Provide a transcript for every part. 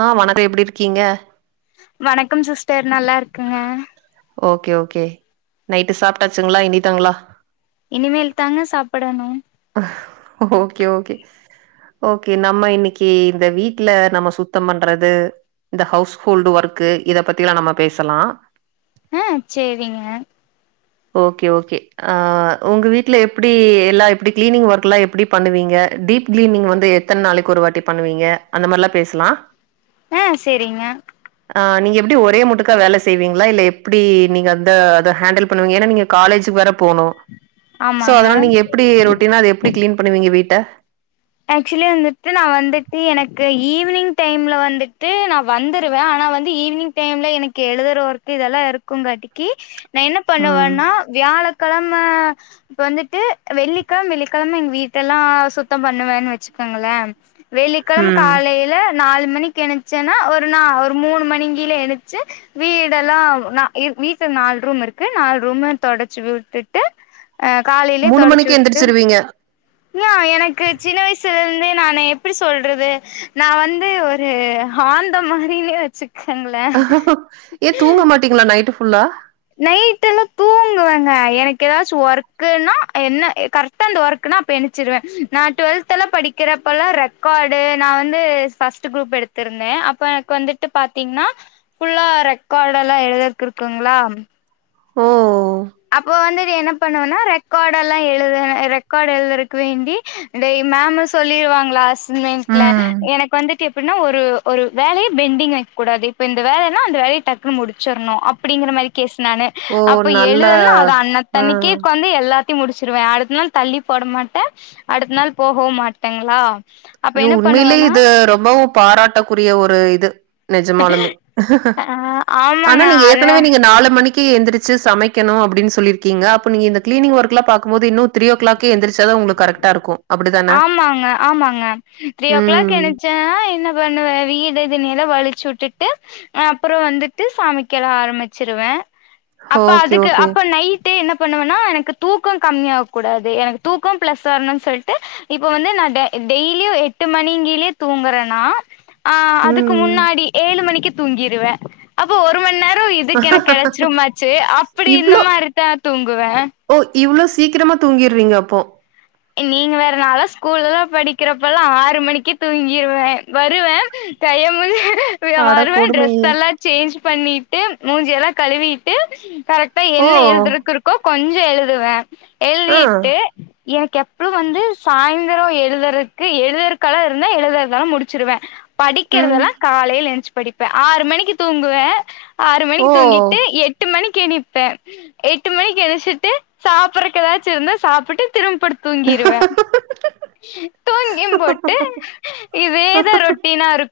ஆ வணக்கோ எப்பிடி இருக்கீங்க வணக்கம் சிஸ்டர் நல்லா இருக்குங்க ஓகே ஓகே நைட்டு சாப்ட்டாச்சுங்களா இனிதாங்களா இனிமேல்த்தாங்க சாப்படணு ஓகே ஓகே ஓகே நம்ம இன்னிக்கு இந்த வீட்ல நம்ம சுத்தம் பண்றது இந்த ஹவுஸ்ஹோல்டு ஒர்க் இத பத்தி எல்லா நம்ம பேசலா அ சேரிங்க ஓகே ஓகே அ உங்க வீட்டுல எப்பிடி எல்லா எப்பிடி கிளீனிங் ஒர்க்ல்லா எப்பிடி பண்ணுவீங்க டீப் கிளீனிங் வந்து எத்தன நாளைக்கு ஒரு வாட்டி பண்ணுவீங்க அந்த மாரிலா பேசலா ஆ சேரிங்க ஆ நீங்க எப்பிடி ஒரே முட்டுக்கா வேல செய்வீங்களா இல்ல எப்பிடி நீங்க அந்த அத ஹேண்டல் பண்ணுவீங்க நீங்க காலேஜுக்கு வேற போனு சோ அதனால ஆமாங்க நீங்க எப்பிடி ரொட் எப்பிடி கிளீன் பண்ணுவீங்க வீட்ட ஆக்சுலி வந்துட்டு நா வந்துட்டு எனக்கு ஈவினிங் டைம்ல வந்துட்டு நா வந்துருவே ஆனா வந்து ஈவினிங் டைம்ல எனக்கு எழுதுற வோர்க்கு இதெல்லா இருக்குங்கட்டிக்கு நா என்ன ம் பண்ணுவேன்னா வியாழக் கிழம இப்ப வந்துட்டு வெள்ளிக்கிழம வெள்ளிக்கிழம எங்க வீட்டல்லா சுத்தம் பண்ண ன்னுவேன்னு வச்சுக்காங்கள வெள்ளிக்கெழம ம் காலேல நாலு மணிக்கு எந்திச்சேனா ஒரு நா ஒரு மூணு மணிக்கிழ இணச்சு வீடெல்லா நா வீட்டுல நாலு ரூம் இருக்கு நாலு ரூம தொடச்சு விட்டுட்டு அ காலேலே மூணு தொடச்சு மணிக்கு விட்டு எந்திரிச்சிருவீங்க இ எனக்கு சின்ன வயசுல இருந்தே நானு எப்டி சொல்றது நா வந்து ஒரு ஆந்த மாரினே வச்சு ஏ தூங்க மாட்டீங்ளா நைட்டு்ஃப் ஃபுள்ளா நைட் எல்லா தூங்குவேங்க எனக்கு ஏதாச்சு ஒர்க்கன்னா என்ன கரெக்டா அந்த ஒர்க்கன்னா அப்பெண்ச்சிருவே நா டுவெல்த்லா படிக்கிறப்பல்லா ரெக்கார்டு நா வந்து ஃபஸ்ட் குரூப் எடுத்திருந்தே அப்ப எனக்கு வந்துட்டு பாத்தீங்கன்னா ஃபுல்லா ரெக்காடெல்லா எழுதற்க்கு இருக்குங்களா ஓ அப்போ வந்து என்ன பண்ணுவனா ரெக்காடல்லா எழுத ரெக்கார்டு எழுதுறக்கு வேண்டி இந்த மேம் சொல்லிருவாங்களாஸ் இண்மேன்ட்ல ம் எனக்கு வந்து எப்டினா ஒரு ஒரு வேலய பெண்டிங் வக்க கூடாது இப்ப இந்த வேலனா அந்த வேலைய டக்குன்னு முடிச்சிர்ணு அப் அப்டிங்குற மாரி கேஸ் நானு ஓ அப்ப நல்ல எழுதனு ன அது ஆ அன்தண்ணிகே உக்காந்து எல்லாத்து ட்டி முடிச்சிருவே அடுத்த நாள் தள்ளி போட மாட்டே அடுத்த நாள் போகவு மாட்டேங்களா அப்ப யு என்ன உண்மைலே பண்ணுவேன்னா இது ரொம்பவு பாராட்டக்குரிய ஒரு இது நெஜமாலுமே ஆ ஆனா ஆமாங்க நீங்க அது ஏற்கனவே நீங்க நாலு மணிக் கி எந்திரச்சு சமைக்கணு அப்டின்னு சொல்லிருக்கீங்க அப்போ நீங்க இந்த கிளீனிங் ஒர்க்லா பாக்கும் போது ன்னு த்ரீ ஓ கிளாக் ஹே எந்திரிச்சா தா உங்லுக்கு கரெக்டா இருக்கு அப்டிதான ஆமாங்க ஆமாங் ஆ த்ரீ ஓ கிளாக் ம் என்னுசசேனா என்ன பண்ணுவே வீடு தின்னல்லா வழிச் சு விட்டுட்டு அப்புற வந்துட்டு சாமிகெலா ஆரம்மிச்சிருவே அப்ப ஓகே அதுக்கு ஓகே அப்ப நை நைட்டு என்ன பண்ணுவனா எனக்கு தூக்கோ கம்மியாவகூடாது எனக்கு தூக்கோ பிளஸ் வரணும்னு சொல்ட் டு இப்ப வந்து நா டெய்லியு எட்டு மணிங்கய்லயே தூங்குறேனா ஆ அதுக்கு ம் முன்னாடி ஏழு மணிக்கு தூங்கிருவே அப்போ ஒரு மணி நேர் உ இதுக்கு எனக்கு கிடச்சிருமாச்சு அப்டி இந்த இவ்ளோ மாரிதா தூங்குவே ஓ இவ்ளோ சீக்கிரமா தூங்கிருவீங்க அப்போ நீங்க வேற நாளா ஸ்கூல்லலா படிக்கறப்பலா ஆறு மணிக்கே தூங்கிருவே வருவே கையமூஞ்ச அட வருவே கொடுமையே டிரெஸ் எல்லா சேஞ்ச் பண்ணிட் ட்டு மூஞ்சி எல்லா கழுவிட்டு கரெக்டா என்ன ஓ எழுதுறக்குர்கோ கொஞ் து எழுதுவே ஆ எல்திட்டு எனக்கு எப்பளு வந்து சாயந்திரோ எழுதுறதுக்கு எழுதுறக்கல்லா இருந்தா எழுதுறதெலா முடிச்சிருவே ம் படிக்கிறதெல்லா காலைல எஞ்ச்சு படிப்பே ஆறு மணிக்கு தூங்குவே ஆறு ஓ மணிக்கு தூங்கிட்டு எட்டு மணிக் க்கு எனிப்பே எட்டு மணிக்கு எந்ஞ்சிட்டு சாப்பிறக்கு எதாச்சு இருந்தா சாப்பிட்டு படுத் தூங்கிருவே தூங்கியுபோட்டு இதேதா ரொட்டினாருக்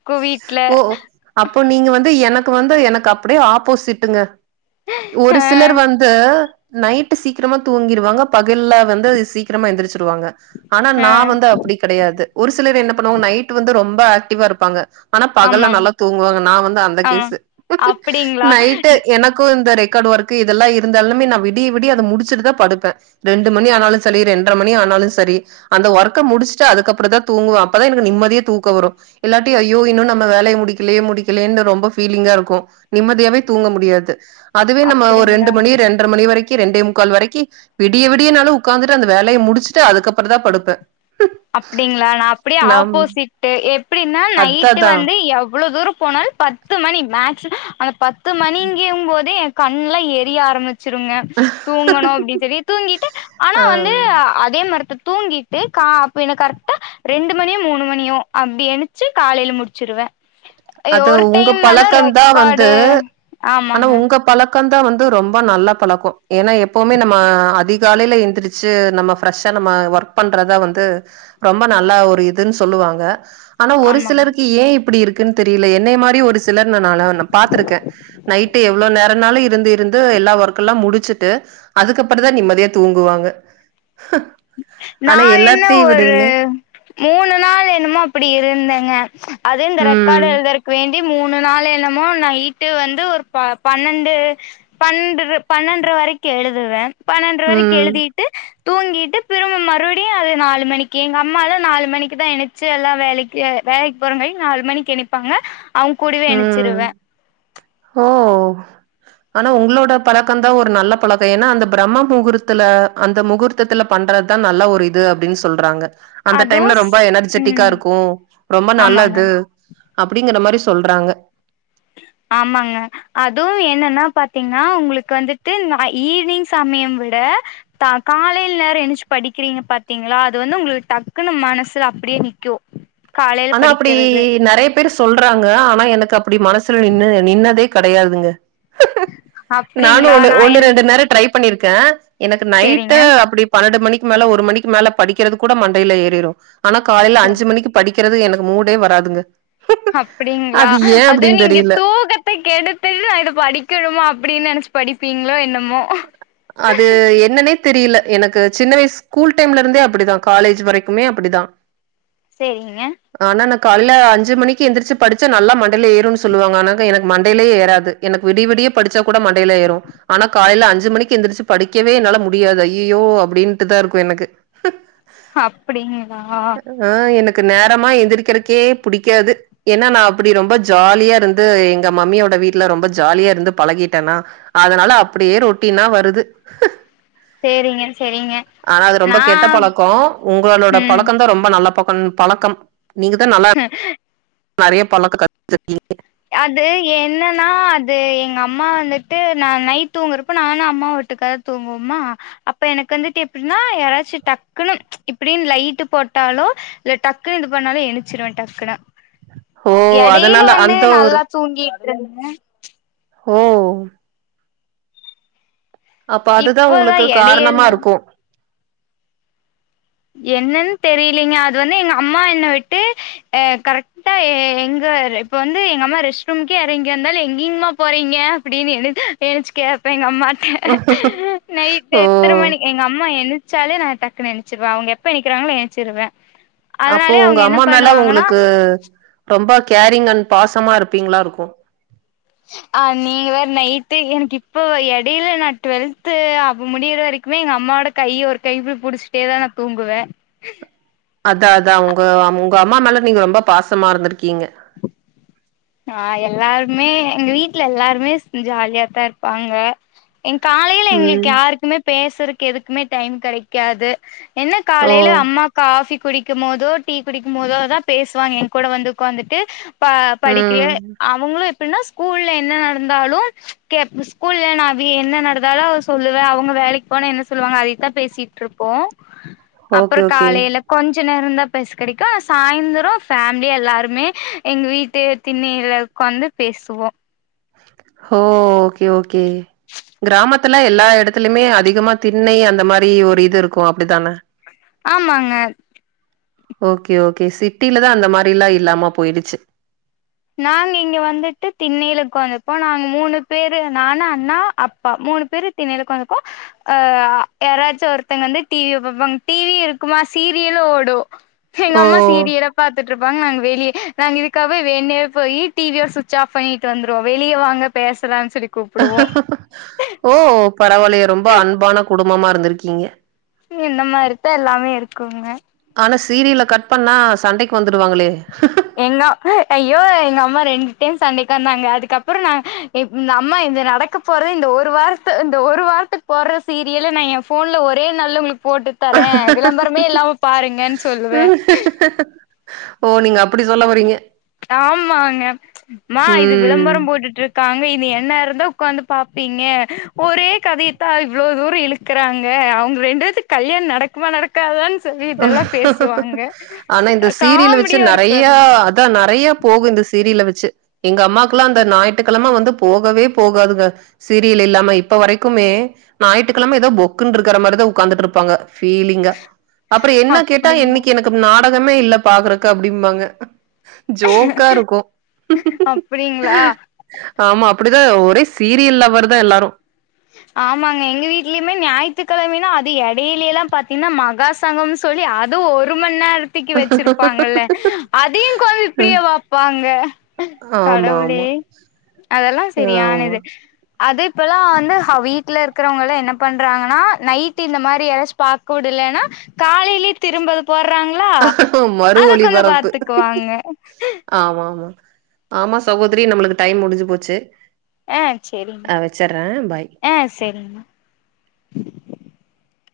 ஓ அப்போ நீங்க வந்து எனக் க்கு வந்து எனக்கு அப்டியே ஆப்போசிட்டுங்க ஒரு ஆ சிலர் வந்து நைட்டு சீக்ரமா தூங்கிருவாங்க பகல்ல வந்து அது சீக்கரமா எந்திரிச்சிருவாங்க ஆனா ஆ நா வந்து அப்டி கெடயாது ஒரு சிலர் என்ன பண்ணுவாங்க நைட் வந்து ரொம்ப ஆக் டிவா இருப்பாங்க ஆனா பகல்ல ஆமாங் நல்லா தூங்குவாங்க நா வந்து அந்த ஆமாங் கேசு அப்டிங்களா நைட்டு எனக்கு இந்த ரே ரெக்கார்ட் ஒர்க் இதெல்லா இருந்தாலுமே நா விடிய விடிய அத முடிச்சுட்டு தா படுப்பே ரெண்டு மணி ஆனாலு சரி ரெண்ட்ர மணி ஆனாலுமசரி அந்த ஒர்க்க முடிச்ட்டு அதுக்கப்புற தா தூங்குவ அப்பதா எனக்கு நிம்மதியா தூக்க வரு இல்லாட்டி ஐயோ இன்னு நம்ம வேலய முடிக்கலயே முடிக்கலயேன்னு ரொம்ப ஃபீலிங்கா இருக்கு நிம்மதியாவே தூங்க முடியாது அதுவே நம்ம ஒரு ரெண்டு அப்டிங்களா மணி ரெண்ட்ர மணி வரைக் கி ரெண்டே முக்கால் வரைக்கி விடிய விடியனாலு உக்காந்துட்டு அந்த வேலய முடிச்சுட்டு அதுக்கப்புறந்தா படுப்பே அப்டிங்களா நா அப்டியே நம் ஆப்போசிட்டு் எப்டின்னா அதா நைட்டு அதா வந்து எவ்ளோ தூரோ போனாலு பத்து மணி மேக் சு அந்த பத் பத்து மணிங்க்கும்போதே கண்லா எரிய ஆரம்பிச் சிருங்க தூங்கணு அப்டி சொல்லி தூங்கிட்டு ஆனா ஆ வந்து அதே மரத்து தூங்கிட்டு கா என கரெக்டா ரெண்டு மணியு மூணு மணியு அப்டிஎனுச்சு காலையில முடிச்சிருவே அது ஒரு உங்க டைம் எல்லா பழக்கந்தா வந்து ரெக்கார்டு ஆனா ஆமாங்க உங்க பழக் கந்தா வந்து ரொம்ப நல்ல பழக்கோ ஏன்னா எப்பவுமே நம்ம அதிக் காலையில எழுந்திரிச்சு நம்ம ஃப்ரெஷ்ஷா நம்ம ஒர்க் பண்றதா வந்து ரொம்ப நல்லா ஒரு இதுன்னுஸ் சொல்லுவாங்க ஆனா ஒரு ஆமாங்க சிலருக்கு ஏ இப் ப்டி இருக் இருக்குன்னு தெரியல என்னய மாரியு ஒரு சிலர் நா பாத்திருக்கே நைட்டு எவ்ளோ நேரோனாலு இருந்து இருந்து எல்லா ஒர்க்கல்லா முடிச்சுட்டு அதுக்கப்புற தா நிம்மதியா தூங்குவாங்க நா ஆனா என்ன எல்லாத்தையு ஒரு விடையுமே மூணு நாள் என்னமோ அப்படி இருந்தேங்க ஆஹ அது இந்த ரெக்கார்டு ம் எழுதற்கு வேண்டி மூணு நாள் என்னமோ நைட்டு வந்து ஒரு பன்னெண்டு பன்ன பன்னெண்ட்ர வரைக்கு எழுதுவே பன்னெண்ட்ர வரைக்கு ம் எழுதிட்டு தூங்கிட்டு திரும்ப மறுபடியு அது நாலு மணிக்கு எங்க அம்மாலா நாலு மணிக்குதா எணச்சு எல்லா வேலைக்கு வேலைக்கு போற வரை நாலு மணிக்கு எந்திரிப்பாங்க உ ஓ ஆனா உங்களோட பழக்கந்தா ஒரு நல்ல பழக்கெ ஏன்னா அந்த பிரம்ம முகூர்த்தல அந்த முகூர்த்தத்துல பண்றதுதா நல்ல ஒரு இது அப்டின்னு சொல்றாங்க அந்த அதுவு டைம்ல ஸ் ரொம்ப எனர்ஜெட்டிக்கா ம் இருக்கு ரொம்ப ஆமாங்க நல்லது அப்டிங்கற மாரிஸ் சொல்றாங்க ஆமாங்க அதுவு என்னன்னா பாத்தீங்கன்னா உங்களுக்கு வந்துட்டு ஈவினிங் சமயம் விட காலையில நேரோ எனிச்சு படிக்கிறீங்க பாத்தீங்களா அது வந்து உங்களுக்கு டக்குன்னு மனசுல அப்டியே நிக்கு ஆனா அப்டி நறையாப் பேர் சொல்றாங்க ஆனா எனக்கு அப் அப்டி மனசுல நின்னு நின்னதே கிடையாதுங்க நானு அப்டிங்களா ஒன்னு நா ஒன்ன என் ரெண்டு நேரோ ட்ரை பண்ணிருக்கே எனக்கு சேரிங்க. நைட்டு அப்டி பன்னெண்டு மணிக் மேல ஒரு மணிக்கு மேல படிக்கிறது கூட மண்டையில ஏறிரு ஆனா காலேல சேரி. அஞ்சு மணிக்கு படி கிறது எனக்கு மூடே வராதுங்க அப்டிங்களா அது ஏ அது அப்டின்னு நீங்க தெரியல தூக்கத்த கெடுத்துட்டு இத படிக்கணுமா அப்டின்னு நனைச்சு படிப்பீங்களோ என்னமோ அது என்னனே தெரியல எனக்கு சின்ன வயசு ஸ்கூல் டைம்ல இருந்தே அப்படிதா காலேஜ் வரைக்குமே அப்படிதா சேரிங்கங்க கால்ல அஞ்சு மணிக்கு எந்துரிச்சு படிச்சா நல்லா மண்டேல ஏறும்னு சொல்லுவாங்க ஆனா எனக்கு மண்டைலயே ஏறாது எனக்கு விடிய விடிய படிச்சா கூட மண்டேல ஏறு ஆனா காலேல அஞ்சு மணிக்கு எந்திரிச்சு படிக்கவே என்னால முடியாது அய்யயோ அப்டின்ட்டு தா இருக்கு எனக்கு அப்டிங்களா ஆ எனக்கு நேரமா எந்திரிக்கிறக் எனக்கே பிடிக்காது ஏன்னா நா அப்டி ரொம்ப ஜாலியா இருந்து எங்க மம்மியோட வீட்டுல ரொம்ப ஜாலியா இருந்து பழகிட்டேன்னா அதனால அப்டியே ரொட்டின்னா வர் ருது அ சேரிங்க சேரிங்க. ஆனா அது ரொம்ப நா கெட்ட பழக்கோ உங்களோட ம். பழக்கந் தா ரொம்ப நல்ல பக் பன் பழக்கம் நீங்க தா நல்லா நறைய பழத்த க [inaudible] அது என்னன்னா அது எங்க அம்மா வந்துட்டு நா நைட் தூங்குறப்போ நானு அம்மாவு வொட்டுக்காதா தூங்குவோம்மா அப்ப எனக்கு வந்துட்டு அப்டின்னாயாராச்சு டக் டக்குனு ச் இப்டின்னு லைட்டு போட்டாலு இது டக்குன்னு இது பண்ணாலு எணிச்சிருவே டக்குனு ஓ! எடையில அதனால வந்து அந்த ஒரு நல்லா தூங்கி கிரங்க ஓ அப்ப அதுதா இப்பதா உங்களுக்கு காரணமா எடையில இருக்கு என்னன்னு தெரியலீங்க அது வந்து எங்க அம்மா என்ன விட்டு அ கரெக்டா எங்க இப்ப வந்து எங்க அம்மா ரெஸ்ட் ரூம்முகே இறங்க இருந்தாலு எங்கேங்ம்மா போறீங்க அப்படின்னு எனச்சுக்கேப்ப எங்க அம்மா நைட்டு் ஓ எத்தன மணிக் எங்க அம்மா எ ஞ்சாலே நா டக்குனு எ ஞ்சிருவே அவங்க எனிக்குராங்களோ என்ச்சிருவே அப்போ உங்க அம்மா மேல உங்ளுக்கு ரொம்ப கேரிங் அண்ட் பாசமா இருப்பீங்ளா இருக்கு ஆ நீங்க வேற நைட்டு எனக்கு இப்ப எடைல நா ட்வெல்த்து அப்ப முடியிற வரைக்குமே எங்க அம்மாவோட கை ஒரு கை இப்டி புடிச்சுட்டேதா நா தூங்குவே அதா அதா உங்க உங்க அம்மா மேல நீங்க ரொம்ப பாசமா இருந்துருக்கீங்க ஆ எல்லாருமே எங்க வீட்ல எல்லாருமே ஜாலியாத்தா இருப்பாங்க எ காலைல ம் எங்ளுக்கு யாருக்குமே பே சறக்கு எதுக்குமே டைம் கெடைக்காது என்ன ஓ காலைல அம்மா காஃபி குடிக்கும்மோதோ டீ குடிக்கும்போதோதா பேசுவாங்க என் கூட வந்து உக்காந்துட்டு பா ம் படிக்கிறியெ அவுங்களு எப் பின்னா ஸ்கூல்ல என்ன நடந்தாலு கேப் ஸ்கூல்ல நா வி என்ன நடந்தாலு சொல்லுவே அவுங்க வேலைக் போனா என்ன சொல்வாங்க அதைத்தா பேசிட்ருப்போ அப்ற ஓகே ஓகே காலைல கொஞ்ச நே ரந்தா பேச கடைக்கு சாயந்திரொ ஃபேம்லியா எல்லாருமே எங்க வீ ட்டு திண்ணைல உக்காந்து பேசுவோ ஹோ ஓகே ஓகே கிராமத்துல எல்லா எடத்துலமே அதிகமா திண்ணை அந்த மாரி ஒரு இது இருக்கு அப்டிதான ஆமாங்க ஓகே ஓகே சிட்டிலதா அந்த மாரில்லா இல்லாம போயிடுச்சு நாங்க இங்க வந்துட்டு திண்ணைல உக்கந்துப்போ நாங்க மூணு பேரு நானு அண்ணா அப்பா மூணு பேரு திண்ணைல உக்காந்துக்வோ ஆ யாராச்சு ஒருத்தங்க வந்து டி வி பாப்பாங்க டி வி இருக்குமா சீரியலு ஓடு ஓ எங்கம்மா சீரியல பாத்துட்ருப்பாங்க நாங்க வெளிய நாங்க இதுக்காவே வேண்ணே போயி டி வி ய சுவிட்ச் ஆஃப் பண்ணிட்டு வந்துருவோ வெளிய வாங்க பேசலா ஓ பரவால்லயே ரொம்ப அன்பான குடு ம்பமா இருந்துருக்கீங்க என்ன மாரித்தா எல்லாமே இருக்குங்க ஆனா சீரியல கட் பண்ணா சண்டைக்கு வந்துடுவாங்களே எங்க ஐயோ எங்க அம்மா ரெண்டு டைம் சண்டைக்கந்தாங்க அதுக்கப்புறொ நா இந்த அம்மா இந்த நடக்க போறது இந்த ஒரு வாரத்து இந்த ஒரு வாரத்துக் போர்ற சீரியல நா எ ஃபோன்ல ஒரே நாள்ல உங்ளுக் போட்டுத் தரே விளம்பரமே இல்லாம பாருங்கன் சொல்லுவே ஓ நீங்க அப்பிடி சொல்ல வரீங்க ஆமாங்க மா இது ம் விளம்பரம் போட்டுட்ரு க்காங்க இது என்னேரந்தா உக்காந்து பாப்பீங்க ஒரே கதயத்தா இவ்ளோ தூரொ இழுக்கறாங்க அவுங்க ரெண்டு பேத்துக் கல்யாண நடக்குமா நடக்காதான் ஆனா இந்த சீரியல வச்சு காமெடியா இருக்கு நெறையா அது அதா நெறைய போகு இந்த சீரியல வச்சு எங்க அம்மாக்குல்லா அந்த ஞாயித்துக்கழம வந்து போகவே போகாதுங்க சீரியல் இல்லாம இப்ப வரைக்குமே ஞாயித்து கெழம எதோ பொக்குன் இருக்குற மாரிதா உக்காந்துட்ருப்பாங்க ஃபீலிங்கா அப்றோ என்ன கேட்டா அப்படிங்களா இன்னைக்கு எனக்கு நாள் பாகமே இல்ல பாக்குறக்கு அப்டிம்பாங்க ஜோக்கா இருக்கு அப்படிங்களா ஆமா அப்டிதா ஒரே சீரியல் லவ்வர் தா எல்லாரு ஆமாங்க எங்க வீட்லயுமே ஞாயித்துக்கிழமைனா அது எடையிலைலா பாத்தீங்கன்னா மகாசங்கம்னு சொல்லி அதுவு ஒரு மணி நேரம் தூக்கி வச்சிருப்பாங்கல்ல அதையு கொ இப்டிய வப்பாங்க ஆமா ஆமா கடவுளே அதெல்லா சரியான ஆமா இது அது இப்பல்லா வந்து ஹ வீட்டுல இருக்கிறவங்களா என்ன பண்றாங்கன்னா நைட் இந்த மாரி எதாச்சு பக்க விடலேனா காலைலே திரும்பது போட்றாங்களா மறு அதுகு வந்து ஒளிபரப்பு பாத்துக்குவாங்க ஆமா ஆமா ஆமா சகோதரி நம்மளுக்கு டைம் முடிஞ்சு போச்சு ஆ சரிங்க அ வச்சர்றே பாய் ஆ சரிங்க